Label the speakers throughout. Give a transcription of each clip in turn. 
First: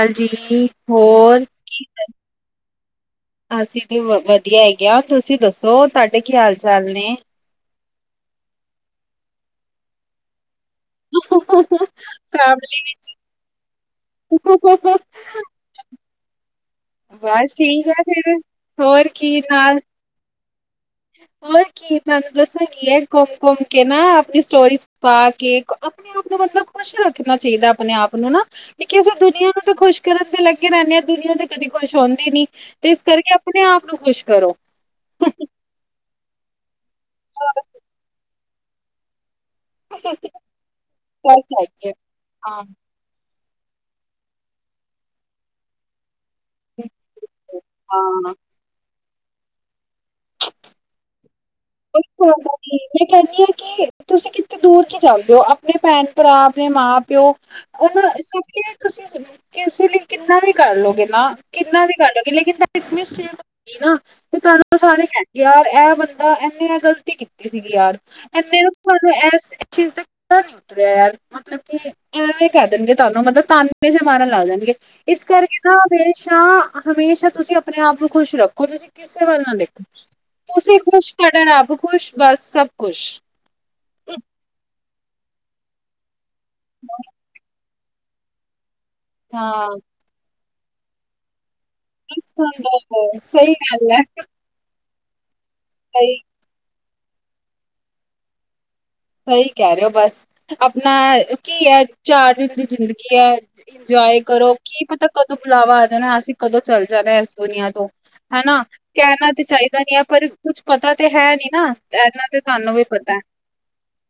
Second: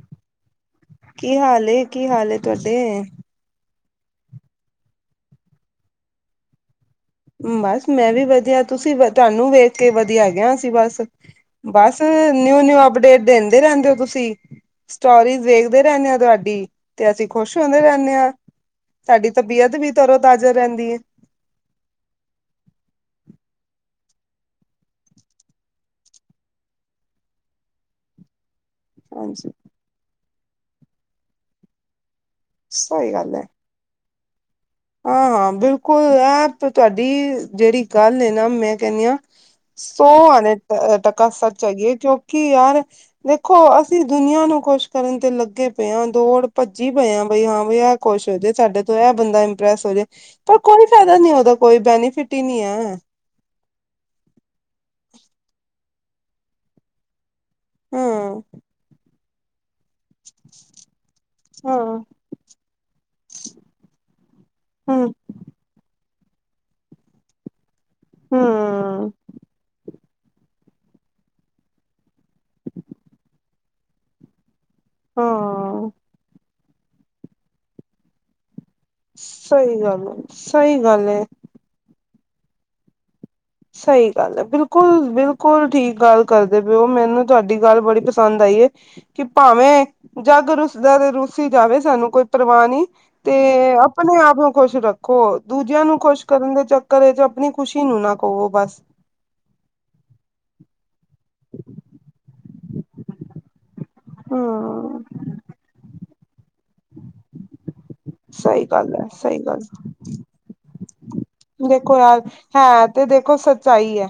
Speaker 1: ਹਾਂਜੀ
Speaker 2: ਕੀ ਹਾਲ ਕੀ ਹਾਲ ਤੁਹਾਡੇ
Speaker 1: ਅਸੀਂ ਤਾਂ ਵ ਵਧੀਆ ਹੈਗੇ ਤੁਸੀਂ ਦੱਸੋ ਤੁਹਾਡੇ ਕੀ ਹਾਲ ਚਾਲ ਨੇ
Speaker 2: ਬਸ ਮੈਂ ਵੀ ਵਧੀਆ ਤੁਸੀਂ ਤੁਹਾਨੂੰ ਵੇਖ ਕੇ ਵਧੀਆ ਗਿਆ ਸੀ ਬਸ ਬਸ ਨਿਊ ਨਿਊ ਅਪਡੇਟ ਦਿੰਦੇ ਰਹਿੰਦੇ ਹੋ ਤੁਸੀਂ
Speaker 1: [inaudible] ਹਾ ਹੈ
Speaker 2: ਸਟੋਰੀ ਦੇੇਖਦੇ ਰਹਿੰਦੇ ਹਾਂ ਤੁਹਾਡੀ ਤੇ ਅਸੀਂ
Speaker 1: ਬਸ
Speaker 2: ਖੁਸ਼ ਹੁੰਦੇ
Speaker 1: ਠੀਕ ਆ
Speaker 2: ਰਹਿੰਦੇ ਹਾਂ
Speaker 1: ਫਿਰ ਹੋਰ
Speaker 2: ਸਾਡੀ
Speaker 1: ਕੀ
Speaker 2: ਤਬੀਅਤ
Speaker 1: ਨਾਲ
Speaker 2: ਵੀ ਤਰੋਂ ਤਾਜਾ ਰਹਿੰਦੀ ਹੈ
Speaker 1: ਹੋਰ ਕੀ ਤੁਹਾਨੂੰ ਦੱਸਾਂ ਕੀ ਹੈ, ਘੁੰਮ- ਘੁੰਮ ਕੇ ਨਾ ਅਪਣੀ ਸਟੋਰੀਸ ਪਾ ਕੇ ਅਪਣੇ ਆਪ ਨੂੰ ਮਤਲਬ ਖੁਸ਼ ਰੱਖਣਾ ਚਾਹੀਦਾ ਅਪਣੇ ਆਪ ਨੂੰ ਨਾ ਕਿੳਕਿ ਅਸੀਂ ਦੁਨੀਆਂ
Speaker 2: ਹਾਂਜੀ
Speaker 1: ਨੂੰ ਤਾਂ ਖੁਸ਼ ਕਰਨ ਦੇ ਲੱਗੇ ਰਹਿੰਨੇ ਹਾਂ, ਦੁਨੀਆਂ ਤੇ ਕਦੇ ਖੁਸ਼ ਹੁੰਦੀ ਨੀ। ਤੇ ਇਸ
Speaker 2: ਸਹੀ ਗੱਲ
Speaker 1: ਕਰਕੇ
Speaker 2: ਹੈ
Speaker 1: ਅਪਣੇ ਆਪ ਨੂੰ ਖੁਸ਼ ਕਰੋ।
Speaker 2: ਹਾਂ ਹਾਂ ਬਿਲਕੁਲ ਏਹ ਤੇ ਤੁਹਾਡੀ ਜਿਹੜੀ ਗੱਲ ਹੈ ਨਾ ਮੈਂ ਕਹਿੰਦੀ ਹਾਂ ਸੋ ਆਨੇ ਤੱਕ
Speaker 1: ਹਾਂ
Speaker 2: ਸੱਚ ਆਈਏ ਕਿਉਂਕਿ ਯਾਰ ਦੇਖੋ ਅਸੀਂ ਦੁਨੀਆਂ ਨੂੰ ਖੁਸ਼ ਕਰਨ ਤੇ ਲੱਗੇ ਪਏ ਹਾਂ ਦੌੜ ਭੱਜੀ ਪਏ ਆ ਬਈ ਹਾਂ ਬ ਇਹ
Speaker 1: ਹਾਂ
Speaker 2: ਖੁਸ਼ ਹੋ ਜਾੇ ਸਾਡੇ ਤੋਂ ਇਹ ਬੰਦਾ ਇੰਪ੍ਰੈਸ ਹੋ ਜਾੇ ਪਰ ਕੋਈ ਫਾਇਦਾ ਨੀ ਉਹਦਾ ਕੋਈ
Speaker 1: ਬਿਲਕੁਲ
Speaker 2: ਬੈਨੀਫਿਟ ਹੀ ਨਹੀਂ ਹੈ
Speaker 1: ਮੈਂ ਕਹਿੰਦੀ ਕਿ ਤੁਸੀਂ ਕਿਥਤੇ ਦੂਰ ਕੀ ਚੱਲਦੇ ਹੋ ਆਪਣੇ ਭੈਣ ਭਰਾ ਆਪਣੇ ਮਾਂ ਪਿਓ ਉਹਨਾਂ
Speaker 2: ਹਮ
Speaker 1: ਸਭ ਕਿ ਤੁਸੀਂ ਇਸੇ ਲਈ ਕਿੰਨਾ ਵੀ ਕਰ ਲੋਗੇ ਨਾ ਕਿੰਨਾ ਵੀ
Speaker 2: ਹਾਂ
Speaker 1: ਕਰ ਲਗੇ ਲੇਕਿਨ ਮਿਸਟੇਕ ਹੋ ਗਈ ਨਾ ਤੇ ਤੁਹਾਨੂੰ ਉਹ ਸਾਰੇ
Speaker 2: ਹਮ
Speaker 1: ਕਹਿ ਗਿਆ ਇਹ ਬੰਦਾ ਇੰਨੇ ਨਾ ਆ ਗ਼ਲਤੀ ਕੀਤੀ ਸੀਗੀ ਯਾਰ ਇਨੇ ਨਾ
Speaker 2: ਹਮ
Speaker 1: ਸਾਨੂੰ ਇਸ ਚੀਜ਼ ਦਾ ਨੀ ਉਤਰਿਆ ਯਾਰ ਮਤਲਬ ਕਿ ਇਹ ਇਹ ਕਹਿ ਦੇਣਗੇ ਤੁਹਾਨੂੰ ਮਤਲਬ ਤਾਨੇ ਚ ਮਾਰਨ ਲੱਗ ਜਾਣਗੇ ਇਸ ਕਰਕੇ ਨਾ
Speaker 2: ਹਾਂ
Speaker 1: ਹਮੇਸ਼ਾ ਹਮੇਸ਼ਾ ਤੁਸੀਂ ਆਪਣੇ ਆਪ ਨੂੰ ਖੁਸ਼ ਰੱਖੋ ਤੁਸੀਂ ਕਿਸੇ ਵੱਲ ਨਾ
Speaker 2: ਸਹੀ
Speaker 1: ਦੇਖੋ
Speaker 2: ਗੱਲ
Speaker 1: ਤੁਸੀਂ
Speaker 2: ਸਹੀ ਗੱਲ
Speaker 1: ਖੁਸ਼
Speaker 2: ਹੈ
Speaker 1: ਤੁਡ ਆਪੱ ਖੁਸ਼ ਬਸ ਸਭ ਖੁਸ਼
Speaker 2: ਸਹੀ ਗੱਲ ਹੈ ਬਿਲਕੁਲ ਬਿਲਕੁਲ ਠੀਕ ਗੱਲ ਕਰਦੇ ਪਏ ਉਹ ਮੈਨੂੰ ਤੁਹਾਡੀ ਗੱਲ ਬੜੀ ਪਸੰਦ ਆਈ ਕਿ
Speaker 1: ਹਾਂ
Speaker 2: ਭਾਵੇਂ ਜੱਗ ਰੁਸਦਾ ਤੇ ਰੁਸੀ ਜਾਵੇ ਸਾਨੂੰ
Speaker 1: ਬਸ
Speaker 2: ਕੋਈ ਪਰਵਾਹ
Speaker 1: ਸੁੰਦਰ
Speaker 2: ਨੀ
Speaker 1: ਹੈ,
Speaker 2: ਤੇ
Speaker 1: ਸਹੀ ਗੱਲ ਹੈ
Speaker 2: ਆਪਣੇ ਆਪ ਨੂੰ ਖੁਸ਼ ਰੱਖ ਕਹੋ ਦੂਜਿਆਂ ਨੂੰ
Speaker 1: ਸਹੀ
Speaker 2: ਖੁਸ਼ ਕਰਨ ਦੇ ਚੱਕਰ ਚ ਆਪਣੀ ਖੁਸ਼ੀ ਨੂੰ ਨਾ ਕਹਵੋ ਬਸ
Speaker 1: ਸਹੀ ਕਹਿ ਰਹੇ ਹੋ ਬਸ ਆਪਣਾ ਕੀ ਹੈ ਚਾਰ ਦਿਨ ਦੀ ਜ਼ਿੰਦਗੀ ਹੈ ਇੰਜੋਏ ਕਰੋ ਕੀ
Speaker 2: ਹਮ
Speaker 1: ਪਤਾ ਕਦੋਂ ਬੁਲਾਵਾ ਆ ਜਾਣਾ ਅਸੀਂ ਕਦੋਂ ਚੱਲ ਜਾਣਾ ਇਸ ਦੁਨੀਆਂ ਤੋਂ ਹਨਾ
Speaker 2: ਸਹੀ ਗੱਲ ਹੈ
Speaker 1: ਕਹਿਣਾ
Speaker 2: ਸਹੀ
Speaker 1: ਤੇ
Speaker 2: ਗੱਲ
Speaker 1: ਚਾਹੀਦਾ ਨੀ ਹੈ ਪਰ ਕੁੱਛ ਪਤਾ ਤੇ ਹੈ ਨੀ ਨਾ।
Speaker 2: ਦੇਖੋ ਯ
Speaker 1: ਇਹਨਾਂ ਤੇ ਤੁਹਾਨੂੰ ਵੀ
Speaker 2: ਹੈ ਤੇ
Speaker 1: ਪਤਾ
Speaker 2: ਦੇਖੋ ਸੱਚਾਈ ਹੈ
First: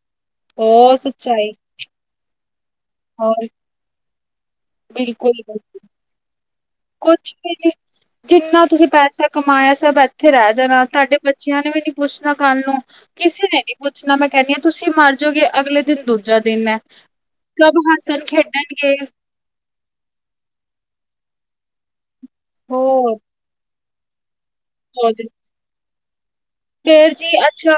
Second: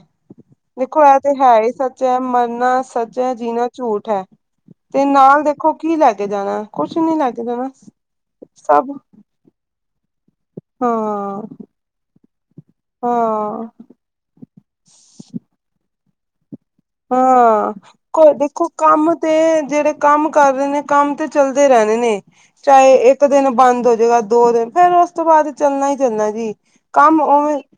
Speaker 1: ਹੋਰ
Speaker 2: ਦੇਖੋ ਇਹ ਤੇ
Speaker 1: ਸੱਚਾਈ
Speaker 2: ਹੈ ਹੀ ਸ ਸੱਚ ਹੈ ਮਰਨਾ ਸੱਚ ਹੈ
Speaker 1: ਹੋਰ
Speaker 2: ਜੀਣਾ ਝੂਠ ਹੈ ਤੇ
Speaker 1: ਬਿਲਕੁਲ
Speaker 2: ਨਾਲ ਦੇਖੋ
Speaker 1: ਬਿਲਕੁਲ,
Speaker 2: ਕੀ ਲੈ ਕੇ ਜਾਣਾ ਨੀ
Speaker 1: ਕੁਛ
Speaker 2: ਲੈ ਕੇ
Speaker 1: ਵੀ
Speaker 2: ਜਾਣਾ
Speaker 1: ਨੀ ਜਿੰਨਾ ਤੁਸੀਂ
Speaker 2: ਸਭ
Speaker 1: ਪੈਸਾ ਕਮਾਇਆ ਸਭ ਇੱਥੇ ਰਹਿ ਜਾਣਾ ਤੁਹਾਡੇ
Speaker 2: ਹਾਂ
Speaker 1: ਬੱਚਿਆਂ ਨੇ ਵੀ ਨ ਪੁੱਛਣਾ ਕੱਲ ਨੂੰ ਕਿਸੇ ਨੇ
Speaker 2: ਹਾਂ
Speaker 1: ਨੀ ਪੁੱਛਣਾ ਮੈਂ ਕਹਿਣੀ ਹ ਤੁਸੀਂ ਮਰ ਜਾਓਗੇ ਅਗਲੇ ਦਿਨ ਦੂਜਾ ਦਿਨ ਹੈ
Speaker 2: ਹਾਂ
Speaker 1: ਸਭ
Speaker 2: ਕ
Speaker 1: ਹੱਸਣ
Speaker 2: ਦੇਖੋ
Speaker 1: ਖੇਡਣਗੇ
Speaker 2: ਕਮ ਤੇ ਜਿਹੜੇ ਕੰਮ ਕਰ ਰਹੇ ਨੇ, ਕੰਮ ਤੇ ਚੱਲਦੇ ਰਹਿਣੇ ਨੇ ਚਾਹੇ
Speaker 1: ਹੋਰ
Speaker 2: ਇੱਕ ਦਿਨ ਬੰਦ ਹੋਜਏਗਾ ਦੋ ਦਿਨ, ਫੇਰ ਉਸ
Speaker 1: ਬਹੁਤ
Speaker 2: ਤੋਂ ਬਾਅਦ ਚੱਲਣਾ ਹੀ ਚੱਲਣਾ ਜੀ।
Speaker 1: ਫੇਰ
Speaker 2: ਕੰਮ
Speaker 1: ਜੀ
Speaker 2: ਉਵੇਂ,
Speaker 1: ਅੱਛਾ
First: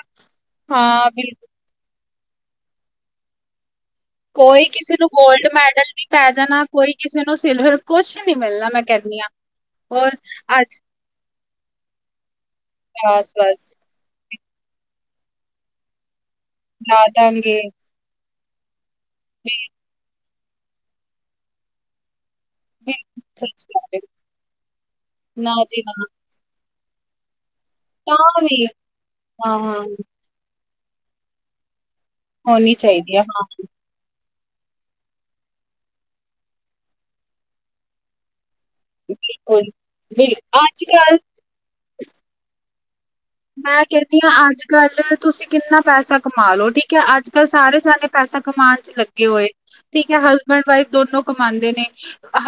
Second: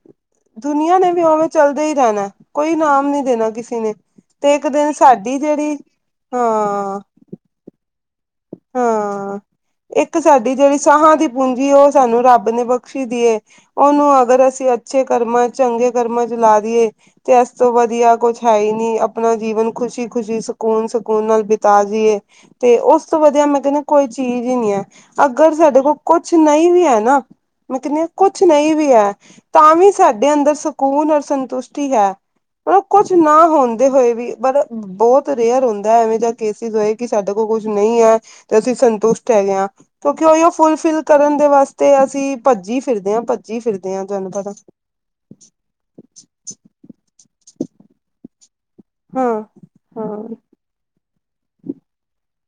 Speaker 2: ਦੁਨੀਆਂ
Speaker 1: ਹਾਂ
Speaker 2: ਦੇ ਵੀ
Speaker 1: ਬਿਲਕੁਲ
Speaker 2: ਉਵੇਂ। ਚਲਦੇ, ਹੀ ਰਹਿਣਾ ਕੋਈ, ਇਨਾਮ ਨੀ ਦੇਣਾ, ਕਿਸੇ ਨੇ। ਤੇ
Speaker 1: ਕੋਈ,
Speaker 2: ਇੱਕ ਦਿਨ
Speaker 1: ਕਿਸੇ ਨੂੰ।
Speaker 2: ਸਾਡੀ
Speaker 1: ਗੋਲਡ
Speaker 2: ਜਿਹੜੀ
Speaker 1: ਮੈਡਲ, ਵੀ ਪੈ ਜਾਣ ਨਾ ਕੋਈ
Speaker 2: ਹਾਂ
Speaker 1: ਕਿਸੇ, ਨੂੰ ਸਿਲਵਰ ਕੁਛ ਨੀ ਮਿਲਣਾ ਮੈਂ ਕਰਨੀ ਆਂ।
Speaker 2: ਹਾਂ ਇੱਕ ਸਾਡੀ ਜਿਹੜੀ ਸਾਹਾਂ ਦੀ ਪੂੰਜੀ ਏ, ਓਹ ਸਾਨੂੰ ਰੱਬ ਨੇ ਬਖਸ਼ੀ
Speaker 1: ਬਸ
Speaker 2: ਦੀਏ।
Speaker 1: ਬਸ
Speaker 2: ਉਹਨੂੰ ਅਗਰ ਅਸੀਂ ਅੱਛੇ ਕਰਮਾਂ ਚੰਗੇ ਕਰਮਾਂ 'ਚ ਲਾ ਦੀਏ ਤੇ ਇਸ ਤੋਂ ਵਧੀਆ ਕੁਛ ਹਾਏ ਨੀ, ਆਪਣਾ ਜੀਵਨ, ਖੁਸ਼ੀ-ਖੁਸ਼ੀ, ਸਕੂਨ-ਸਕੂਨ, ਨਾਲ ਬਿਤਾ ਜਾਈਏ। ਤੇ ਉਸ [inaudible]
Speaker 1: ਬਿਲਕੁਲ
Speaker 2: ਤੋਂ ਵਧੀਆ, ਮੈਂ
Speaker 1: ਸੱਚ
Speaker 2: ਕਹਿੰਦਾ
Speaker 1: ਗੱਲ ਏ।
Speaker 2: ਕੋਈ ਚੀਜ਼ ਹੀ ਨਹੀਂ ਹੈ।
Speaker 1: ਨਾ
Speaker 2: ਅਗਰ ਸਾਡੇ
Speaker 1: ਜੀ
Speaker 2: ਕੋਲ,
Speaker 1: ਨਾ
Speaker 2: ਕੁਛ ਨਹੀਂ ਵੀ, ਹੈ ਨਾ? ਮੈਂ, ਕਹਿ ਨੀ ਆ, ਕੁਛ ਨਹੀਂ ਵੀ ਹੈ।
Speaker 1: ਹਾਂ
Speaker 2: ਤਾਂ, ਵੀ ਸਾਡੇ ਅੰਦਰ ਸਕੂਨ, ਔਰ ਸੰਤੁਸ਼ਟੀ ਹੈ।
Speaker 1: ਹੋਣੀ
Speaker 2: ਓ ਕੁੱਛ,
Speaker 1: ਚਾਹੀਦੀ ਆ
Speaker 2: ਨਾ
Speaker 1: ਹਾਂ
Speaker 2: ਹੁੰ ਹੋਏ ਵੀ ਪਰ ਬੋਹਤ ਰੇਅਰ ਹੁੰਦਾ ਐਵੇਂ ਜਾਂ ਕੇਸਿਸ ਹੋਏ ਕਿ ਸਾਡੇ ਕੋਲ ਕੁਛ ਨਈਂ ਐ। ਤੇ, ਅਸੀਂ ਸੰਤੁਸ਼ਟ ਹੈਗੇ
Speaker 1: ਬਿਲਕੁਲ,
Speaker 2: ਆਂ, ਕਿਉਂਕਿ
Speaker 1: ਬਿਲ
Speaker 2: ਓਹੀਓ ਫੁਲਫਿਲ
Speaker 1: ਅੱਜ-ਕੱਲ
Speaker 2: ਕਰਨ ਦੇ ਵਾਸਤੇ, ਅਸੀਂ ਭੱਜੀ ਫਿਰਦੇ ਹਾਂ, ਭੱਜੀ
Speaker 1: ਮੈਂ
Speaker 2: ਫਿਰਦੇ ਹਾਂ
Speaker 1: ਕਹਿੰਨੀਂ
Speaker 2: ਤੁਹਾਨੂੰ
Speaker 1: ਆਂ
Speaker 2: ਪਤਾ
Speaker 1: ਅੱਜ-ਕੱਲ ਤੁਸੀਂ ਕਿੰਨਾ ਪੈਸਾ ਕਮਾ ਲੋੋ ਠੀਕ ਏ ਅੱਜ-ਕੱਲ ਸਾਰੇ ਜਨੇ ਪੈਸਾ ਕਮਾਣ 'ਚ ਲੱਗੇ
Speaker 2: ਹਾਂ
Speaker 1: ਹੋਏ ਠੀਕੇ
Speaker 2: ਹਾਂ
Speaker 1: ਸਬੈਂਡ-ਵਾਈਫ ਦੋਨੋ ਕਮਾਂਦੇ ਨੇ।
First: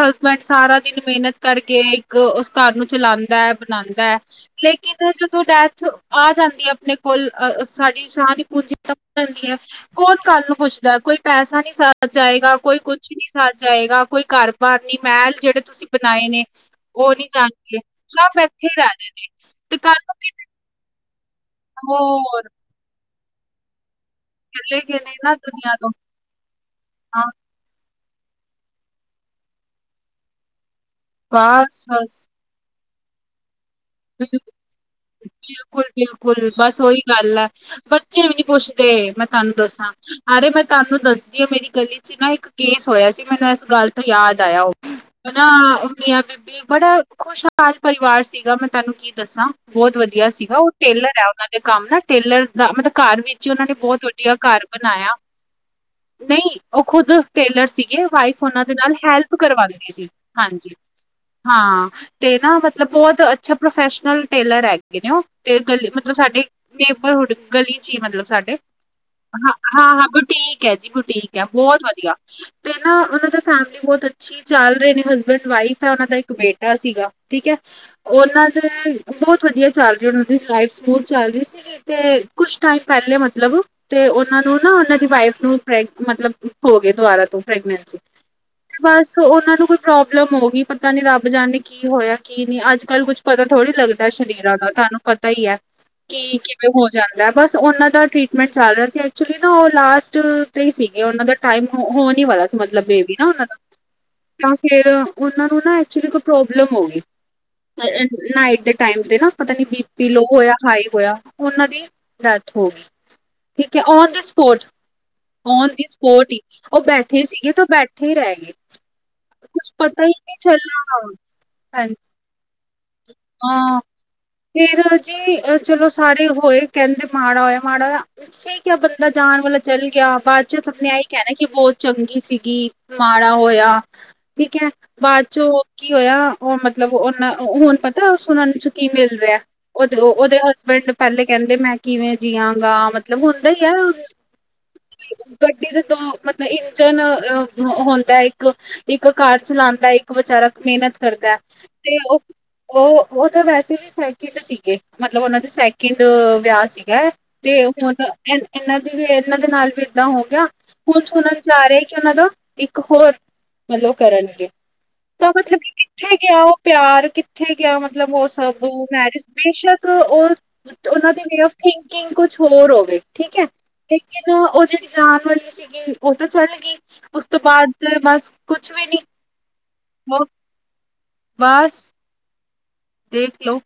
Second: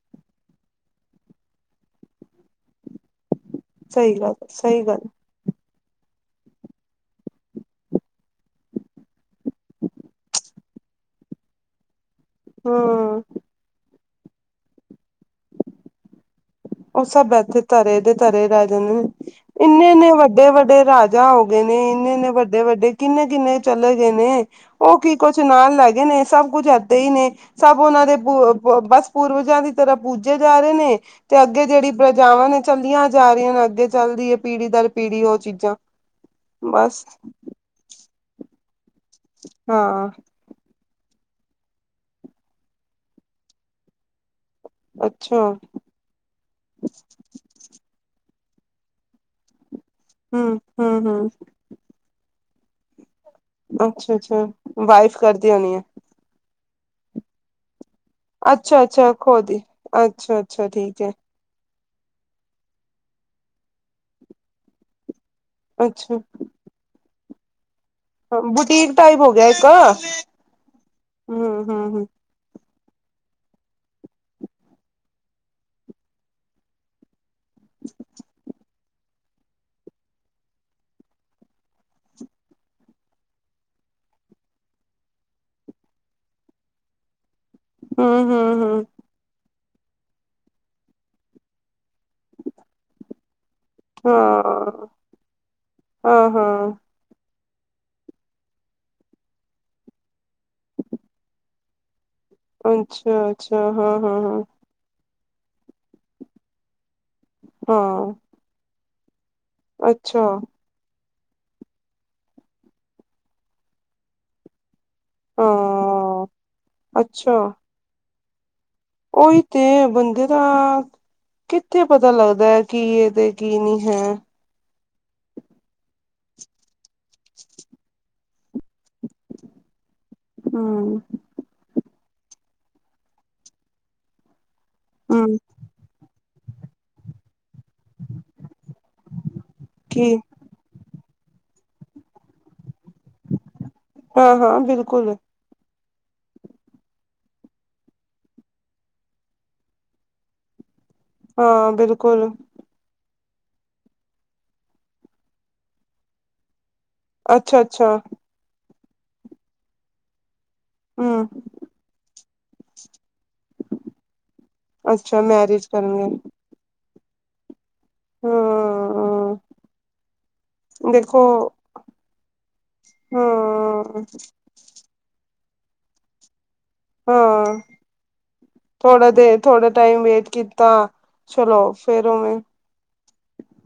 Speaker 1: ਹਸਬੈਂਡ ਸਾਰਾ ਦਿਨ ਮਿਹਨਤ ਕਰਕੇ ਇੱਕ ਉਸ ਘਰ ਨੂੰ ਚਲਾਂਦਾ। ਬਣਾਦਾ,
Speaker 2: ਸਹੀ ਗੱਲ ਸਹੀ
Speaker 1: ਲੇਕਿਨ
Speaker 2: ਗੱਲ
Speaker 1: ਤੋਂ ਡੈਥ ਆ ਜਾਂਦੀਏ ਆਪਣੇ ਕੋਲ ਸਾਡੀ ਸਾਰੀ ਪੂੰਜੀ ਜਾਂਦੀ ਹੈ ਕੌਣ ਕੱਲ ਨੂੰ ਪੁੱਛਦਾ, ਕੋਈ ਪੈਸਾ ਨੀਂ ਸਾਥ ਜਾਏਗਾ ਕੋਈ ਕੁਛ
Speaker 2: ਹਾਂ
Speaker 1: ਨੀ ਸਾਥ ਜਾਏਗਾ, ਕੋਈ ਘਰ ਬਾਰ ਨੀਂ ਮਹਿਲ ਜਿਹੜੇ ਤੁਸੀਂ ਬਣਾਏ ਨੇ।
Speaker 2: ਓਹ
Speaker 1: ਉਹ ਨਹੀਂ
Speaker 2: ਸਭ
Speaker 1: ਜਾਣਗੇ
Speaker 2: ਤਰੇ ਦੇ
Speaker 1: ਸਭ
Speaker 2: ਤਰੇ ਰਹਿ
Speaker 1: ਇੱਥੇ
Speaker 2: ਜਾਂਦੇ
Speaker 1: ਹੀ
Speaker 2: ਨੇ
Speaker 1: ਰਹੇ ਤੇ ਕੱਲ
Speaker 2: ਇੰਨੇ-ਇੰਨੇ
Speaker 1: ਨੂੰ
Speaker 2: ਵੱਡੇ-ਵੱਡੇ, ਰਾਜ ਜਾ ਹੋ ਗਏ ਨੇ, ਇੰਨੇ-ਇੰਨੇ ਵੱਡੇ-ਵੱਡੇ ਕਿੰਨੇ-ਕਿੰਨੇ ਚਲੇ ਗਏ ਨੇ। ਓਹ ਕੀ
Speaker 1: ਨਾ
Speaker 2: ਕੁੱਛ ਨਾਲ
Speaker 1: ਦੁਨੀਆਂ ਤੋਂ
Speaker 2: ਲੈ ਗਏ ਨੇ, ਸਭ ਕੁੱਝ ਏਦੇ ਹੀ
Speaker 1: ਹਾਂ
Speaker 2: ਨੇ। ਸਭ ਉਹਨਾਂ ਦੇ ਪ ਪੂ ਬਸ, ਪੂਰਵਜਾਂ ਦੀ ਤਰ੍ਹਾਂ ਪੂਜੇ ਜਾ ਰੇ ਨੇ। ਤੇ ਅੱਗੇ
Speaker 1: ਬਸ
Speaker 2: ਜੇਹੜੀ
Speaker 1: ਬਸ
Speaker 2: ਪ੍ਰਜਾਵਾਂ ਨੇ ਚੱਲੀਆਂ ਜਾ ਰਹੀਆਂ ਨੇ ਅੱਗੇ। ਚੱਲਦੀ ਹੈ ਪੀੜ੍ਹੀ ਦਰ ਪੀੜ੍ਹੀ ਉਹ ਚੀਜ਼ਾਂ
Speaker 1: ਬਿਲਕੁਲ-ਬਿਲਕੁਲ, ਬਸ ਓਹੀ ਗੱਲ ਏ। ਬੱਚੇ ਵੀ ਨੀ ਪੁੱਛਦੇ, ਮੈਂ ਤਾਨੂੰ ਦੱਸਾਂ
Speaker 2: ਹਾਂ
Speaker 1: ਅਰੇ ਮੈਂ ਤਾਨੂੰ ਦੱਸਦੀ ਆਂ ਮੇਰੀ ਗਲੀ 'ਚ ਨਾ ਇੱਕ ਕੇਸ ਹੋਇਆ ਸੀ, ਮੈਨੂੰ ਇਸ ਗੱਲ ਤੋਂ ਯਾਦ ਆਇਆ ਓਹ। ਹਨਾ,
Speaker 2: ਅੱਛਾ
Speaker 1: ਮੀਆਂ ਬੀਬੀ ਬੜਾ ਖੁਸ਼ਹਾਲ ਪਰਿਵਾਰ ਸੀਗਾ ਮਤਬਲ ਤਾਨੂੰ ਕੀ ਦੱਸਾਂ ਬਹੁਤ ਵਧੀਆ
Speaker 2: ਹੂੰ,
Speaker 1: ਸੀਗਾ ਉਹ
Speaker 2: ਹੂੰ,
Speaker 1: ਟੇਲਰ ਐ
Speaker 2: ਹੂੰ
Speaker 1: ਉਹਨਾਂ ਦੇ ਕੰਮ ਨਾਲ ਟੇਲਰ ਦਾ, ਮਤਲਬ ਘਰ ਵੀ 'ਚ ਓਹਨਾਂ ਨੇ ਬਹੁਤ ਵਧੀਆ
Speaker 2: ਅੱਛਾ-ਅੱਛਾ
Speaker 1: ਘਰ ਬਣਾਇਆ।
Speaker 2: ਵਾਈਫ ਕਰਦੀ ਹੋਣੀ ਹੈ।
Speaker 1: ਨਹੀਂ, ਓਹ ਖੁਦ ਟੇਲਰ ਸੀਗੇ, ਵਾਈਫ ਓਹਨਾਂ ਦੇ ਨਾਲ
Speaker 2: ਅੱਛਾ-ਅੱਛਾ
Speaker 1: ਹੈਲਪ
Speaker 2: ਖੁਦ ਹੀ
Speaker 1: ਕਰਵਾਉਂਦੇ ਸੀ,
Speaker 2: ਅੱਛਾ-ਅੱਛਾ
Speaker 1: ਹਾਂਜੀ
Speaker 2: ਠੀਕ ਹੈ
Speaker 1: ਹਾਂ, ਤੇ ਨਾ ਮਤਲਬ ਬਹੁਤ ਅੱਛਾ ਪ੍ਰੋਫੈਸ਼ਨਲ ਟੇਲਰ ਹੈ ਗੇ ਨੇ ਓਹ, ਤੇ ਗੱਲ ਮਤਲਬ
Speaker 2: ਅੱਛਾ
Speaker 1: ਸਾਡੇ ਨੇਬਰਹੁੱਡ ਗਲੀ ਚ ਹੀ ਮਤਲਬ ਸਾਡੇ
Speaker 2: ਬੁਟੀਕ ਟਾਈਪ ਹੋ ਗਿਆ ਇੱਕ
Speaker 1: ਹਾਂ-ਹਾਂ, ਹਾਂ ਬੁਟੀਕ ਹੈਜੀ, ਬੁਟੀਕ ਹੈ
Speaker 2: ਹੂੰ,
Speaker 1: ਬਹੁਤ
Speaker 2: ਹੂੰ, ਹੂੰ,
Speaker 1: ਵਧੀਆ। ਤੇ ਨਾ ਓਹਨਾਂ ਦਾ ਫੈਮਲੀ ਬਹੁਤ ਅੱਛੀ ਚੱਲ ਰਹੇ ਨੇ ਹਸਬੈਂਡ ਵਾਈਫ ਏ ਤੇ ਓਨਾ ਦਾ ਇੱਕ ਬੇਟਾ ਸੀਗਾ। ਠੀਕੇ, ਓਹਨਾਂ ਦੇ ਬਹੁਤ ਵਧੀਆ ਚੱਲ ਰਹੀ ਓਹਨਾਂ ਦੀ ਲਾਈਫ ਸਮੂਦ ਚੱਲ ਰਹੀ ਸੀਗੀ, ਤੇ ਕੁਛ ਟਾਈਮ ਪਹਿਲੇ ਮਤਲਬ ਤੇ ਓਹਨਾਂ ਨੂੰ ਨਾ ਓਹਨਾਂ ਦੀ ਵਾਈਫ ਨੂੰ ਪ੍ਰੈ ਮਤਲਬ ਹੋ ਗਏ ਦੁਬਾਰਾ ਤੋਂ ਪ੍ਰੈਗਨੈਂਟ,
Speaker 2: ਹੂੰ, ਹੂੰ, ਹੂੰ
Speaker 1: ਬਸ ਓਹਨਾਂ ਨੂੰ ਪ੍ਰੋਬਲਮ ਹੋ ਗਈ ਪਤਾ ਨੀ ਰੱਬ ਜਾਨੇ ਕੀ ਹੋਇਆ ਕੀ ਨੀਂ ਅੱਜ-ਕੱਲ੍ਹ ਕੁੱਛ ਪਤਾ ਥੋੜ੍ਹੀ ਲੱਗਦਾ ਸਰੀਰਾਂ ਦਾ
Speaker 2: ਹਾਂ,
Speaker 1: ਤੁਆਨੂੰ ਪਤਾ ਹੀਏ,
Speaker 2: ਹਾਂ,
Speaker 1: ਕਿ ਕਿਵੇਂ
Speaker 2: ਹਾਂ
Speaker 1: ਹੋ ਜਾਂਦਾ। ਬਸ, ਓਹਨਾਂ ਦਾ ਟਰੀਟਮੈਂਟ ਚੱਲ ਰਿਹਾ ਸੀ। ਐਕਚੁਲੀ ਨਾ ਉਹ ਲਾਸਟ ਤੇ ਹੀ ਸੀਗੇ, ਓਹਨਾਂ ਦਾ ਟਾਈਮ ਹੋਣ ਹੀ ਵਾਲਾ ਸੀ। ਮਤਲਬ ਬੇਬੀ ਨਾ ਉਹਨਾਂ ਦਾ,
Speaker 2: ਅੱਛਾ-ਅੱਛਾ ਹਾਂ, ਹਾਂ, ਹਾਂ,
Speaker 1: ਤਾਂ ਫੇਰਉਹਨਾਂ ਨੂੰ ਨਾ ਐਕਚੁਲੀ ਕੋਈ ਪ੍ਰੋਬਲਮ ਹੋ ਗਈ।
Speaker 2: ਹਾਂ
Speaker 1: ਨਾਈਟ ਦੇ ਟਾਈਮ, ਤੇ ਨਾ ਪਤਾ ਨੀ ਬੀਪੀ
Speaker 2: ਅੱਛਾ
Speaker 1: ਲੋਅ ਹੋਇਆ। ਹਾਈ ਹੋਇਆ, ਓਹਨਾਂ ਦੀ ਡੈਥ ਹੋ ਗਈ ਠੀਕੇ, on the spot. On the
Speaker 2: ਹਾਂ
Speaker 1: ਸਪੋਟ ਈ, ਓਹ ਬੈਠੇ ਸੀਗੇ, ਤੇ ਬੈਠੇ ਹੀ ਰਹਿ ਗਏ।
Speaker 2: ਓਹੀ
Speaker 1: ਕੁਛ
Speaker 2: ਤੇ,
Speaker 1: ਪਤਾ ਹੀ
Speaker 2: ਬੰਦੇ
Speaker 1: ਨਹੀਂ
Speaker 2: ਦਾ
Speaker 1: ਚੱਲਣਾ
Speaker 2: ਕਿੱਥੇ
Speaker 1: ਹਾਂਜੀ
Speaker 2: ਪਤਾ ਲੱਗਦਾ। ਕੀ ਇਹ, ਤੇ ਕੀ
Speaker 1: ਹਾਂ,
Speaker 2: ਨਹੀਂ ਹੈ।
Speaker 1: ਫੇਰ ਜੀ ਚਲੋ, ਸਾਰੇ ਹੋਏ ਕਹਿੰਦੇ, ਮਾੜਾ ਹੋਇਆ ਮਾੜਾ ਠੀਕ ਹੈ ਬੰਦਾ ਜਾਣ ਵਾਲਾ ਚੱਲ ਗਿਆ। ਬਾਦ ਚ' ਸਭ ਨੇ ਆਪਣੇ ਆ
Speaker 2: ਹੂੰ,
Speaker 1: ਹੀ ਕਹਿਣਾ ਕਿ ਬਹੁ ਚੰਗੀ ਸੀਗੀ। ਮਾੜਾ ਹੋਇਆ। ਠੀਕ ਹੈ। ਬਾਅਦ
Speaker 2: ਹੂੰ
Speaker 1: ਚੋਂ ਕੀ ਹੋਇਆ। ਉਹ ਮਤਲਬ ਉਹਨਾਂ ਹੁਣ ਪਤਾ ਉਹਨਾਂ ਚ' ਕੀ ਮਿਲ ਰਿਹਾ। ਉਹਦੇ,
Speaker 2: ਕੀ
Speaker 1: ਉਹਦੇ ਹਸਬੈਂਡ ਪਹਿਲੇ ਕਹਿੰਦੇ ਮੈਂ ਕਿਵੇਂ ਜੀਆਂਗਾ, ਮਤਲਬ ਹੁੰਦਾ ਹੀ ਆ।
Speaker 2: ਹਾਂ -ਹਾਂ ਬਿਲਕੁਲ।
Speaker 1: ਗੱਡੀ ਦੇ ਦੋ ਮਤਲਬ, ਇੰਜਨ ਹੁੰਦਾ ਇੱਕ। ਇੱਕ ਕਾਰ ਚਲਾਉਦਾ ਇੱਕ ਵਿਚਾਰਾ ਮਿਹਨਤ ਕਰਦਾ ਹੈ।
Speaker 2: ਹਾਂ
Speaker 1: ਤੇ ਉਹ
Speaker 2: ਬਿਲਕੁਲ
Speaker 1: ਉਹ, ਉਹ ਤਾਂ ਵੈਸੇ ਵੀ ਸੈਕਿੰਡ ਸੀਗੇ। ਮਤਲਬ ਉਹਨਾਂ ਦੇ ਸੈਕਿੰਡ ਵਿਆਹ ਸੀ। ਹੈ। ਤੇ ਹੁਣ
Speaker 2: ਅੱਛਾ-ਅੱਛਾ
Speaker 1: ਇਹ ਇਹਨਾਂ ਦੀ ਵੀ ਇਹਨਾਂ ਦੇ ਨਾਲ ਵੀ ਏਦਾਂ ਹੋ ਗਿਆ। ਕੁੁਝ ਸੁਣ
Speaker 2: ਹੂੰ
Speaker 1: ਚਾਹ ਰਿਹਾ ਕਿ ਉਹਨਾਂ ਦਾ ਇੱਕ ਹੋਰ, ਮਤਲਬ ਕਰਨਗੇ।
Speaker 2: ਅੱਛਾ
Speaker 1: ਤਾਂ ਮਤਲਬ
Speaker 2: ਮੈਰਿਜ
Speaker 1: ਕਿੱਥੇ
Speaker 2: ਕਰਨਗੇ
Speaker 1: ਗਿਆ ਉਹ ਪਿਆਰ ਉੱਥੇ ਗਿਆ ਮਤਲਬ ਉਹ ਸਭ, ਮੈਰਿਜ
Speaker 2: ਹਾਂ
Speaker 1: ਬੇਸ਼ੱਕ ਉਹ ਉਹਨਾਂ
Speaker 2: ਦੇਖੋ
Speaker 1: ਦੀ ਵੇ ਆਫ ਥਿੰਕਿੰਗ ਕੁਛ ਹੋਰ ਹੋਵੇ ਠੀਕ ਹੈ।
Speaker 2: ਹਾਂ
Speaker 1: ਲੇਕਿਨ ਉਹ ਜਿਹੜੀ ਜਾਣ ਵਾਲੀ ਸੀਗੀ। ਉਹ ਤਾਂ ਚੱਲ ਗਈ। ਉਸ ਤੋਂ
Speaker 2: ਹਾਂ।
Speaker 1: ਬਾਅਦ ਬਸ ਕੁਛ ਵੀ ਨੀ
Speaker 2: ਥੋੜਾ ਦੇਰ ਥੋੜਾ ਟਾਈਮ
Speaker 1: ਉਹ
Speaker 2: ਵੇਟ ਕੀਤਾ। ਚਲੋ,
Speaker 1: ਬਸ
Speaker 2: ਫੇਰ ਉਵੇਂ
Speaker 1: ਦੇਖ ਲੋ।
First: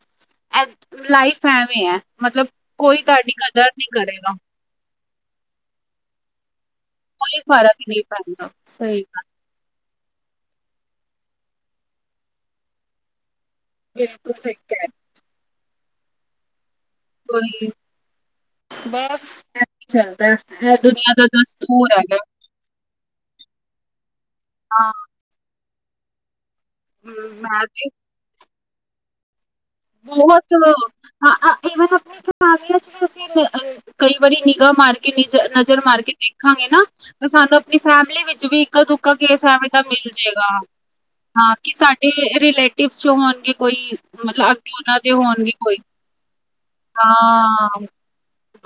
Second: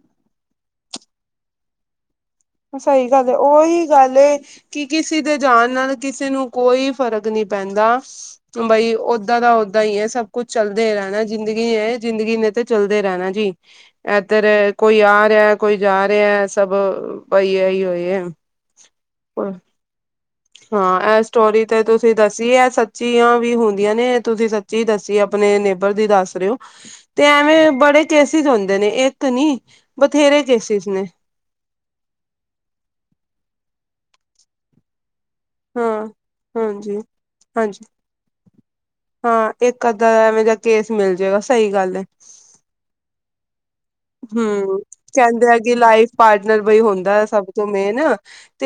Speaker 1: ਲਾਈਫ ਐਵੇਂ ਹੈ। ਮਤਲਬ, ਕੋਈ
Speaker 2: ਸਹੀ ਗੱਲ
Speaker 1: ਤੁਹਾਡੀ
Speaker 2: ਹੈ,
Speaker 1: ਕਦਰ
Speaker 2: ਉਹੀ
Speaker 1: ਨਹੀਂ
Speaker 2: ਗੱਲ
Speaker 1: ਕਰੇਗਾ
Speaker 2: ਕਿ ਕਿਸੇ ਦੇ ਜਾਾਨ ਨਾਲ, ਕਿਸੇ ਨੂੰ ਕੋਈ ਫ਼ਰਕ
Speaker 1: ਕੋਈ
Speaker 2: ਨਹੀਂ
Speaker 1: ਫ਼ਰਕ
Speaker 2: ਪੈਂਦਾ।
Speaker 1: ਨਹੀਂ ਪੈਂਦਾ
Speaker 2: ਬਈ
Speaker 1: ਸਹੀ ਗੱਲ,
Speaker 2: ਓਦਾਂ ਦਾ ਸਹੀ ਹੈ, ਸਭ ਕੁਛ ਚੱਲਦੇ ਰਹਿਣਾ, ਜ਼ਿੰਦਗੀ ਹੈ ਜ਼ਿੰਦਗੀ ਨੇ ਤੇ ਚੱਲਦੇ ਰਹਿਣਾ ਜੀ।
Speaker 1: ਬਿਲਕੁਲ
Speaker 2: ਇਧਰ
Speaker 1: ਸਹੀ ਕਹਿ
Speaker 2: ਕੋਈ ਆ ਰਿਹਾ, ਕੋਈ ਜਾ ਰਿਹਾ। ਸਭ ਭਾਈ ਹੋਏ ਆ।
Speaker 1: ਭਾਰਤ।
Speaker 2: ਉਐ।
Speaker 1: ਚੱਲਦਾ।
Speaker 2: ਹਾਂ। ਇਹ
Speaker 1: ਦਾ
Speaker 2: ਸਟੋਰੀ ਤੇ
Speaker 1: ਦਸਤੂਰ
Speaker 2: ਤੁਸੀਂ
Speaker 1: ਹੈਗਾ
Speaker 2: ਦੱਸੀ ਇਹ ਸੱਚੀਆਂ ਵੀ ਹੁੰਦੀਆਂ ਨੇ ਤੁਸੀਂ ਸੱਚੀ
Speaker 1: ਹਾਂ
Speaker 2: ਦੱਸੀ। ਆਪਣੇ ਨੇਬਰ ਦੀ ਦੱਸ ਰਹੇ ਹੋ। ਤੇ
Speaker 1: ਮੈਂ
Speaker 2: ਐਵੇਂ
Speaker 1: ਤੇ
Speaker 2: ਬੜੇ ਕੇਸਿਸ ਹੁੰਦੇ ਨੇ ਇੱਕ ਨੀ। ਬਥੇਰੇ
Speaker 1: ਬਹੁਤ ਹਾਂ।
Speaker 2: ਕੇਸਿਸ ਨੇ
Speaker 1: ਵਨ ਆਪਣੇ ਮਗ ਅਸੀਂ ਕਈ ਵਾਰੀ ਨਿਗਾ ਮਾਰ ਕੇ ਨਜ਼ਰ ਮਾਰ
Speaker 2: ਹਾਂ
Speaker 1: ਕੇ ਦੇਖਾਂਗੇ ਨਾ।
Speaker 2: ਹਾਂਜੀ
Speaker 1: ਤਾਂ ਸਾਨੂੰ ਆਪਣੀ
Speaker 2: ਹਾਂਜੀ
Speaker 1: ਫੈਮਿਲੀ ਵਿੱਚ ਵੀ ਇੱਕ -ਦੁ ਕੱਭੀ
Speaker 2: ਹਾਂ
Speaker 1: ਸਹਿਬ ਇਹ ਦਾ
Speaker 2: ਇੱਕ ਅੱਧਾ
Speaker 1: ਮਿਲ
Speaker 2: ਐਵੇਂ
Speaker 1: ਜਾੇਗਾ
Speaker 2: ਦਾ ਕੇਸ ਮਿਲ ਜਾਏਗਾ
Speaker 1: ਹਾਂ। ਕਿ
Speaker 2: ਸਹੀ ਗੱਲ ਹੈ
Speaker 1: ਸਾਡੇ ਰਿਲੇ ਟਿਪਸ ਜੋ ਹੋਣਗੇ ਕੋਈ ਮਤਲਬ [unintelligible]
Speaker 2: ਹਮ
Speaker 1: ਹੋਣਗੇ
Speaker 2: ਕਹਿੰਦੇ ਆ ਕਿ
Speaker 1: ਕੋਈ
Speaker 2: ਲਾਈਫ ਪਾਰਟਨਰ ਬਈ ਹੁੰਦਾ ਸਭ ਤੋਂ
Speaker 1: ਹਾਂ
Speaker 2: ਮੇਨ।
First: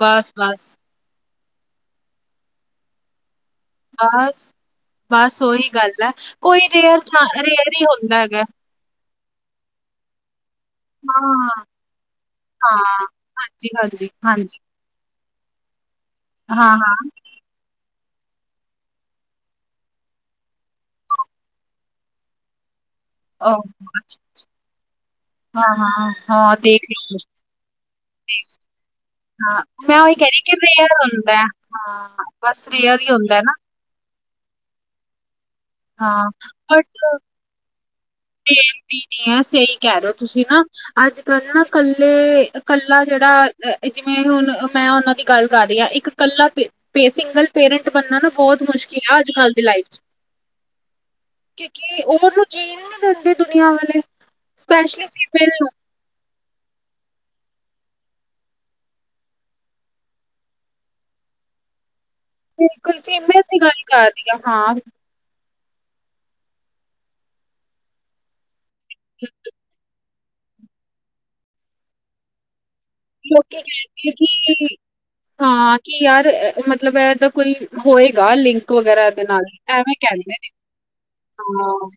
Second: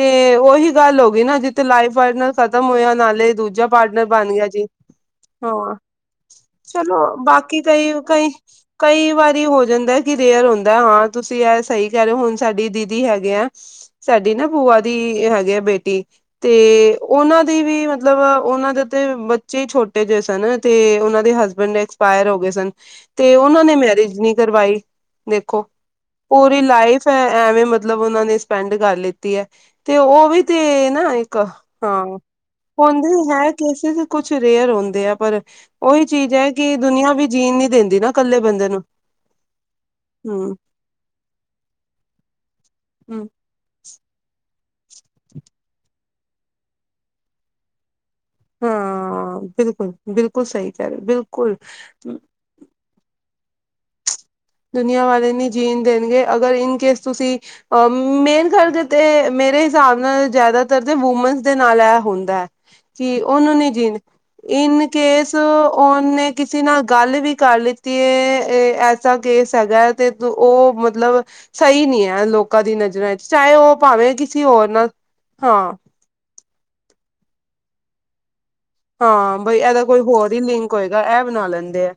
Speaker 1: ਬਸ
Speaker 2: ਉਹੀ
Speaker 1: ਬਸ
Speaker 2: ਗੱਲ ਹੋ ਗਈ ਨਾ। ਜਿੱਥੇ ਲਾਈਫ ਪਾਰਟਨਰ ਖ਼ਤਮ ਹੋਇਆ। ਨਾਲੇ ਦੂਜਾ ਪਾਰਟਨਰ ਬਣ ਗਿਆ
Speaker 1: ਬਸ
Speaker 2: ਜੀ।
Speaker 1: ਬਸ ਉਹੀ
Speaker 2: ਹਾਂ,
Speaker 1: ਗੱਲ ਹੈ ਕੋਈ
Speaker 2: ਚਲੋ
Speaker 1: ਰੇਅਰ ਚਾ
Speaker 2: ਬਾਕੀ
Speaker 1: ਰੇਅਰ ਹੀ
Speaker 2: ਕਈ
Speaker 1: ਹੁੰਦਾ
Speaker 2: -ਕਈ
Speaker 1: ਹੈਗਾ
Speaker 2: ਕਈ ਵਾਰੀ ਹੋ ਜਾਂਦਾ ਕਿ ਰੇਅਰ ਹੁੰਦਾ। ਹਾਂ। ਤੁਸੀਂ ਯਾਰ ਸਹੀ ਕਰਹੇ ਹੋ। ਹੁਣ ਸਾਡੀ
Speaker 1: ਹਾਂ
Speaker 2: ਦੀਦੀ ਹੈਗੇ ਆ।
Speaker 1: ਹਾਂਜੀ ਹਾਂਜੀ
Speaker 2: ਸਾਡੀ ਨਾ
Speaker 1: ਹਾਂਜੀ
Speaker 2: ਬੂਆ ਦੀ ਹੈਗੇ ਆ ਬੇਟੀ। ਤੇ
Speaker 1: ਹਾਂ ਹਾਂ
Speaker 2: ਉਹਨਾਂ ਦੀ ਵੀ ਮਤਲਬ ਉਹਨਾਂ ਦੇ ਤੇ ਬੱਚੇ ਹੀ ਛੋਟੇ ਜਿਹੇ ਸਨ। ਤੇ ਉਹਨਾਂ ਦੇ ਹਸਬੈਂਡ ਪਾਇਰ ਹੋ ਗਏ ਸਨ। ਤੇ
Speaker 1: ਉਹ
Speaker 2: ਉਹਨਾਂ ਨੇ
Speaker 1: ਅੱਛਾ,
Speaker 2: ਮੈਰਿਜ ਨਹੀਂ ਕਰਵਾਈ। ਦੇਖੋ
Speaker 1: ਹਾਂ ਹਾਂ ਹਾਂ
Speaker 2: ਪੂਰੀ
Speaker 1: ਦੇਖ
Speaker 2: ਲਾਈਫ ਹੈ
Speaker 1: ਲ
Speaker 2: ਐਵੇਂ ਮਤਲਬ ਉਹਨਾਂ ਨੇ ਸਪੈਂਡ ਕਰ ਲਿੱਤੀ। ਹੈ।
Speaker 1: ਹਾਂ,
Speaker 2: ਤੇ
Speaker 1: ਮੈਂ ਉਹੀ ਕਹਿ
Speaker 2: ਉਹ
Speaker 1: ਰਹੀ
Speaker 2: ਵੀ
Speaker 1: ਕਿ
Speaker 2: ਤੇ
Speaker 1: ਰੇਅਰ
Speaker 2: ਨਾ
Speaker 1: ਹੁੰਦਾ
Speaker 2: ਇੱਕ।
Speaker 1: ਹੈ,
Speaker 2: ਹਾਂ,
Speaker 1: ਬਸ ਰੇਅਰ ਹੀ
Speaker 2: ਹਦੀ
Speaker 1: ਹੁੰਦਾ
Speaker 2: ਹੈ
Speaker 1: ਨਾ।
Speaker 2: ਕੇਸਿਸ ਕੁਛ ਰੇਅਰ ਹੁੰਦੇ ਆ ਪਰ। ਉਹੀ
Speaker 1: ਹਾਂ,
Speaker 2: ਚੀਜ਼ ਹੈ ਕਿ ਦੁਨੀਆਂ ਵੀ ਜੀਣ ਨੀ ਦਿੰਦੀ ਨਾ। ਇਕੱਲੇ
Speaker 1: ਤੇ
Speaker 2: ਬੰਦੇ
Speaker 1: ਐਮ
Speaker 2: ਨੂੰ
Speaker 1: ਪੀ ਆ ਸਹੀ। ਕਹਿ ਰਹੇ ਹੋ ਤੁਸੀਂ
Speaker 2: ਹਮ
Speaker 1: ਨਾ। ਅੱਜ ਕੱਲ ਨਾ ਕੱਲੇ, ਕੱਲਾ ਜਿਹੜਾ ਜਿਵੇਂ ਹੁਣ ਮੈਂ ਉਹਨਾਂ ਦੀ ਗੱਲ ਕਰ ਰਹੀ ਹਾਂ। ਇੱਕ ਕੱਲਾੇ ਸਿੰਗਲ ਪੇਰੈਂਟ ਬਣਨਾ ਨਾ ਬਹੁਤ ਮੁਸ਼ਕਿਲ ਆ ਅੱਜ
Speaker 2: ਹਾਂ
Speaker 1: ਕੱਲ ਦੀ ਲਾਈਫ
Speaker 2: ਬਿਲਕੁਲ
Speaker 1: ਚ'
Speaker 2: ਬਿਲਕੁਲ ਸਹੀ ਕਹਿ ਰਹੇ ਬਿਲਕੁਲ
Speaker 1: ਕਿਉਕਿ ਉਹਨ ਜੀਣ ਨਹੀਂ ਦਿੰਦੇ ਦੁਨੀਆਂ ਵਾਲੇ।
Speaker 2: ਦੁਨੀਆਂ
Speaker 1: ਸਪੈਸ਼ਲੀ
Speaker 2: ਵਾਲੇ ਨੀ
Speaker 1: ਫੀਮੇਲ ਨੂੰ।
Speaker 2: ਜੀਣ ਦੇਣਗੇ ਅਗਰ ਇਨ ਕੇਸ ਤੁਸੀਂ ਅ ਮੇਨ ਕਰਕੇ ਤੇ ਮੇਰੇ ਹਿਸਾਬ ਨਾਲ ਜਿਆਦਾਤਰ ਤੇ ਵੂਮਨਸ ਦੇ ਨਾਲ ਇਹ ਹੁੰਦਾ।
Speaker 1: ਬਿਲਕੁਲ
Speaker 2: ਕੀ
Speaker 1: ਫੀਮੇਲ
Speaker 2: ਉਹਨਾਂ
Speaker 1: ਦੀ
Speaker 2: ਨੇ
Speaker 1: ਗੱਲ
Speaker 2: ਜੀਨ,
Speaker 1: ਕਰ ਰਹੀ ਹਾਂ, ਹਾਂ
Speaker 2: ਇਨ ਕੇਸ ਸੋ ਉਹਨੇ ਕਿਸੇ ਨਾਲ ਗੱਲ ਵੀ ਕਰ ਲਿੱਤੀ ਏ, ਐਸਾ ਕੇਸ ਹੈਗਾ ਤੇ ਤੋ ਉਹ ਮਤਲਬ ਸਹੀ ਨੀ ਐ ਲੋਕ। ਕਦੀ ਨਜ਼ਰਾਂ ਚ, ਚਾਹੇ
Speaker 1: ਲੋਕੀ
Speaker 2: ਉਹ
Speaker 1: ਕਹਿਣਗੇ
Speaker 2: ਭਾਵੇਂ ਕਿਸੇ
Speaker 1: ਕਿ
Speaker 2: ਹੋਰ ਨਾਲ, ਹਾਂ
Speaker 1: ਕਿ ਯਾਰ ਐ ਐ ਮਤਲਬ ਏਹਦਾਂ ਕੋਈ ਹੋਏਗਾ ਲਿੰਕ ਵਗੈਰਾ ਇਹਦੇ
Speaker 2: ਹਾਂ,
Speaker 1: ਨਾਲ
Speaker 2: ਬਈ ਇਹਦਾ
Speaker 1: ਐਵੇਂ
Speaker 2: ਕੋਈ ਹੋਰ
Speaker 1: ਕਹਿੰਦੇ
Speaker 2: ਹੀ
Speaker 1: ਨੇ।
Speaker 2: ਲਿੰਕ ਹੋਏਗਾ ਇਹ ਬਣਾ ਲੈਂਦੇ
Speaker 1: ਹਾਂ
Speaker 2: ਆ।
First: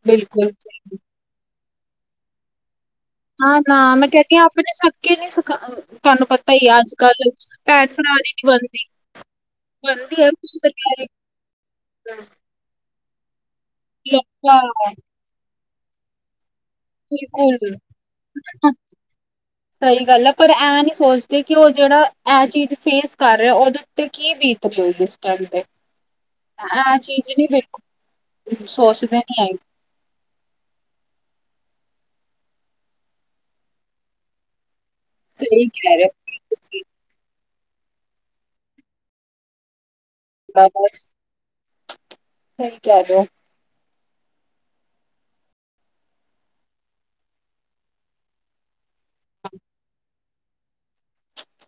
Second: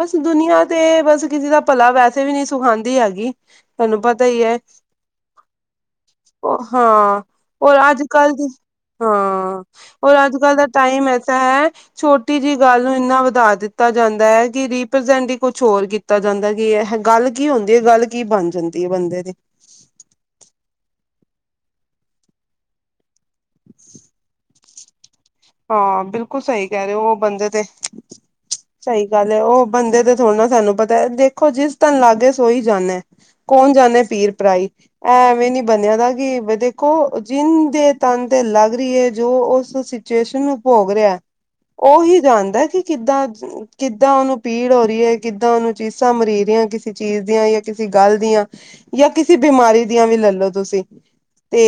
Speaker 2: ਬਸ
Speaker 1: ਬਿਲਕੁਲ
Speaker 2: ਦੁਨੀਆਂ
Speaker 1: ਸਹੀ।
Speaker 2: ਤੇ ਬਸ ਕਿਸੇ ਦਾ ਭਲਾ ਵੈਸੇ ਵੀ ਨਹੀਂ ਸੁਖਾਉਂਦੀ ਹੈ।
Speaker 1: ਨਾ-ਨਾ ਮੈਂ ਕਹਿਦੀ ਹਾਂ ਆਪਣੇ ਸਕੇ ਨੀ ਸਿਖਾ, ਤੁਹਾਨੂੰ ਪਤਾ ਈ ਆ
Speaker 2: ਹਾਂ
Speaker 1: ਅੱਜ-ਕੱਲ।
Speaker 2: ਔਰ ਅੱਜ-ਕੱਲ ਤੁਸੀਂ, ਹਾਂ ਔਰ
Speaker 1: ਬਣਦੀ ਹੈ
Speaker 2: ਅੱਜ-ਕੱਲ
Speaker 1: ਕੋਈ
Speaker 2: ਦਾ
Speaker 1: ਤਾਂ ਪਿਆਰੀ
Speaker 2: ਟਾਈਮ ਐ ਤਾਂ ਛੋਟੀ ਜਿਹੀ ਗੱਲ ਨੂੰ ਇੰਨਾ ਵਧਾ ਦਿੱਤਾ ਜਾਂਦਾ ਆ
Speaker 1: ਲੱਗਾ,
Speaker 2: ਕਿ ਰੀਪਰਜੈਂਡੀ ਕੁਛ ਹੋਰ ਕੀਤਾ ਜਾਂਦਾ ਕਿ ਇਹ ਗੱਲ ਕੀ ਹੁੰਦੀ
Speaker 1: ਬਿਲਕੁਲ
Speaker 2: ਹੈ ਗੱਲ ਕੀ ਬਣ ਜਾਂਦੀ ਹੈ ਬੰਦੇ ਦੀ।
Speaker 1: ਸਹੀ ਗੱਲ ਐ। ਪਰ ਐ ਨਹੀਂ ਸੋਚਦੇ ਕਿ ਉਹ ਜਿਹੜਾ ਇਹ ਚੀਜ਼ ਫੇਸ ਕਰ ਰਿਹਾ ਉਹਦੇ ਉੱਤੇ ਕੀ ਬੀਤ ਪਈ ਗੇ ਸੀ।
Speaker 2: ਹਾਂ ਬਿਲਕੁਲ ਸਹੀ ਕਹਿ ਰਹੇ ਓ
Speaker 1: ਨੀ
Speaker 2: ਬੰਦੇ ਤੇ,
Speaker 1: ਬਿਲਕੁਲ
Speaker 2: ਸਹੀ
Speaker 1: ਸੋਚਦੇ
Speaker 2: ਗੱਲ
Speaker 1: ਨੀ
Speaker 2: ਹੈ
Speaker 1: ਹੈਗੇ।
Speaker 2: ਉਹ ਬੰਦੇ ਤੇ ਥੋੜ੍ਹਾ ਨਾ ਸਾਨੂੰ ਪਤਾ ਦੇਖੋ ਜਿਸ ਤਨ ਲਾਗੇ ਸੋਈ ਜਾਂਨੇ। ਕੌਣ ਜਾਂਦੇ ਪੀਰ ਭਰਾਈ ਐ ਐਵੇਂ ਨੀ
Speaker 1: ਸਹੀ
Speaker 2: ਬੰਨਿਆ
Speaker 1: ਕਹਿ ਰਹੇ
Speaker 2: ਦਾ ਕਿ ਵਦੇ ਓ ਜਿਨ ਦੇ ਤਨ ਤੇ ਲੱਗ ਰਹੀ ਹੈ ਜੋ ਉਸ ਸੀ ਸਿਚਏਸ਼ਨ ਨੂੰ
Speaker 1: ਹੋ
Speaker 2: ਭੋਗ
Speaker 1: ਬਸ
Speaker 2: ਰਿਹਾ ਉਹੀ ਜਾਣਦਾ
Speaker 1: ਸਹੀ
Speaker 2: ਕਿ
Speaker 1: ਕਹਿ ਰਹੇ ਹੋ।
Speaker 2: ਕਿੱਦਾਂ ਕਿੱਦਾਂ ਉਹਨੂੰ ਪੀੜ ਹੋ ਰਹੀ ਹੈ ਕਿੱਦਾਂ ਉਹਨੂੰ ਚੀਸਾਂ ਮਰੀ ਰਹੀਆਂ ਕਿਸੇ ਚੀਜ਼ ਦੀਆਂ ਜਾਂ ਕਿਸੇ ਗੱਲ ਦੀਆਂ ਜਾਂ ਕਿਸੇ ਬਿਮਾਰੀ ਦੀਆਂ ਵੀ ਲੱਲੋ ਤੁਸੀਂ ਤੇ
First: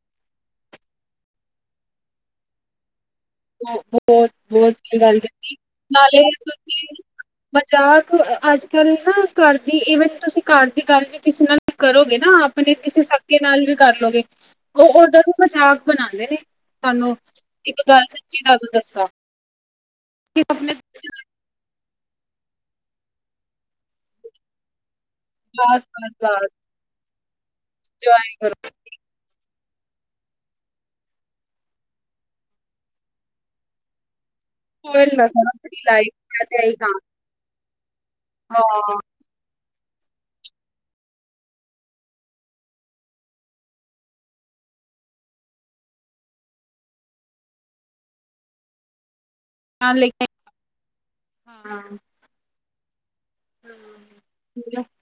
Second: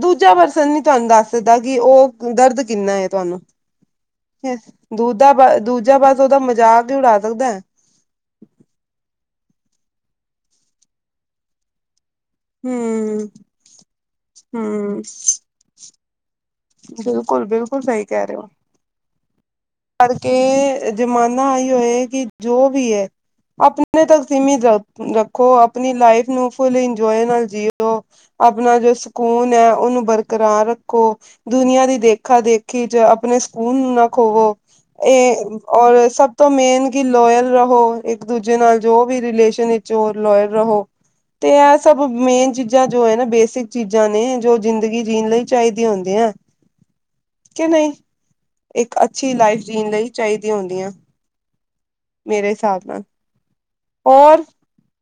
Speaker 2: ਦੂਜਾ ਪਰਸਨ ਨੀ ਤੁਹਾਨੂੰ ਦੱਸ ਸਕਦਾ ਕਿ ਉਹ ਦਰਦ ਕਿੰਨਾ ਤੁਹਾਨੂੰ।
Speaker 1: ਬ ਬਹੁਤ ਬਹੁਤ ਵਧੀਆ ਗੱਲ
Speaker 2: ਦੂਦਾ
Speaker 1: ਕੀਤੀ,
Speaker 2: ਦੂਜਾ ਬਸ
Speaker 1: ਨਾਲੇ
Speaker 2: ਉਹਦਾ ਮਜ਼ਾਕ ਹੀ
Speaker 1: ਤੁਸੀਂ
Speaker 2: ਉਡਾ ਸਕਦਾ ਹੈ
Speaker 1: ਮਜ਼ਾਕ ਓ ਅੱਜ-ਕੱਲ੍ਹ ਨਾ ਘਰ ਦੀ ਈਵਨ ਤੁਸੀਂ ਘਰ ਦੀ ਗੱਲ ਵੀ ਕਿਸੇ ਨਾਲ ਕਰੋਗੇ ਨਾ ਆਪ ਤੁਸੀਂ ਕਿਸੇ
Speaker 2: ਹਮ
Speaker 1: ਸੱਕੇ ਨਾਲ ਵੀ ਕਰ ਲਉਗੇ। ਉਹ
Speaker 2: ਹਮ
Speaker 1: ਓਦਾਂ ਤੋਂ ਮਜ਼ਾਕ ਬਣਾਉਂਦੇ ਨੇ। ਤਾਂਨੂੰ
Speaker 2: ਬਿਲਕੁਲ
Speaker 1: ਇੱਕ
Speaker 2: ਬਿਲਕੁਲ
Speaker 1: ਗੱਲ
Speaker 2: ਸਹੀ ਕਹਿ ਰਹੇ
Speaker 1: ਸੱਚੀ
Speaker 2: ਹੋ
Speaker 1: ਗੱਲ ਦੱਸਾਂ।
Speaker 2: ਕਰਕੇ
Speaker 1: ਕਿ ਆਪਣੇ
Speaker 2: ਏ
Speaker 1: ਬਸ
Speaker 2: ਜ਼ਮਾਨਾ ਆਈਓ ਆ ਕਿ ਜੋ ਵੀ ਹੈ ਆਪਣੇ ਤੱਕ ਸੀਮਿਤ ਰ ਰ ਖੋ
Speaker 1: ਬਸ
Speaker 2: ਆਪਣੀ ਲਾਈਫ
Speaker 1: ਬਸ
Speaker 2: ਨੂੰ ਫੁੱਲ ਇੰਜੋਏ ਨਾਲ ਜੀ
Speaker 1: ਇੰਜੋਏ ਕਰੋ
Speaker 2: ਆਪਣਾ ਜੋ ਸ ਕੂਨ ਹੈ। ਉਹਨੂੰ ਬਰਕਰਾਰ ਰੱਖੋ। ਦੁਨੀਆਂ ਦੀ ਦੇਖਾ-ਦੇਖੀ ਚ ਆਪਣੇ ਸਕੂਨ ਨੂੰ ਨਾ ਖੋਵੋ।
Speaker 1: ਸਪੋਇਲ ਨਾ
Speaker 2: ਇਹ
Speaker 1: ਕਰੋ ਆਪਣੀ
Speaker 2: ਔਰ
Speaker 1: ਲਾਈਫ
Speaker 2: ਸਭ
Speaker 1: ਮੈਂ
Speaker 2: ਤੋਂ
Speaker 1: ਤੇ ਇਹੀ
Speaker 2: ਮੇਨ ਕਿ
Speaker 1: ਕਹਾਂਗੀ
Speaker 2: ਲੋਇਲ ਰਹੋ ਇੱਕ ਦੂਜੇ ਨਾਲ
Speaker 1: ਹਾਂ
Speaker 2: ਜੋ ਵੀ ਰਿਲੇਸ਼ਨ ਚੋਰ ਲਇਰ ਰਹੋ। ਤੇ ਇਹ ਸਭ ਮੇਨ ਚੀਜ਼ਾਂ ਜੋ ਹੈ ਨਾ, ਬੇਸਿਕ ਚੀਜ਼ਾਂ ਨੇ ਜੋ ਜ਼ਿੰਦਗੀ ਜੀਣ ਲਈ ਚਾਹੀਦੀਆਂ ਹੁੰਦੀਆਂ। ਕਿ ਨਹੀਂ? ਇੱਕ ਅੱਛੀ ਲਾਈਫ ਜੀਣ
Speaker 1: ਹਾਂ
Speaker 2: ਲਈ
Speaker 1: ਲੇਕਿਨ
Speaker 2: ਚਾਹੀਦੀਆਂ ਹੁੰਦੀਆਂ
Speaker 1: ਹਾਂ
Speaker 2: ਮੇਰੇ ਹਿਸਾਬ ਨਾਲ, ਔਰ?
Speaker 1: [unintelligible]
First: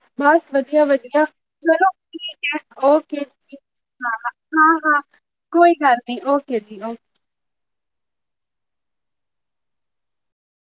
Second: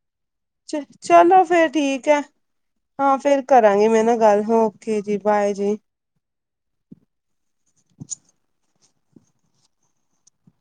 Speaker 2: ਚ
Speaker 1: ਵਧੀਆ ਵਧੀਆ
Speaker 2: ਚਲੋ ਫੇਰ
Speaker 1: ਚਲੋ
Speaker 2: ਠੀਕ ਐ।
Speaker 1: ਹੈ
Speaker 2: ਹਾਂ
Speaker 1: ਓਕੇ
Speaker 2: ਫੇਰ
Speaker 1: ਜੀ।
Speaker 2: ਕਰਾਂਗੀ ਮੈਂ
Speaker 1: ਹਾਂ
Speaker 2: ਨਾ ਗੱਲ ਹੂ
Speaker 1: ਹਾਂ
Speaker 2: ਓਕੇ
Speaker 1: ਹਾਂ
Speaker 2: ਜੀ ਬਾਏ ਜੀ।
Speaker 1: ਕੋਈ ਗੱਲ ਨੀ ਓਹ ਕੇ ਜੀ ਓ-
Speaker 2: [inaudible]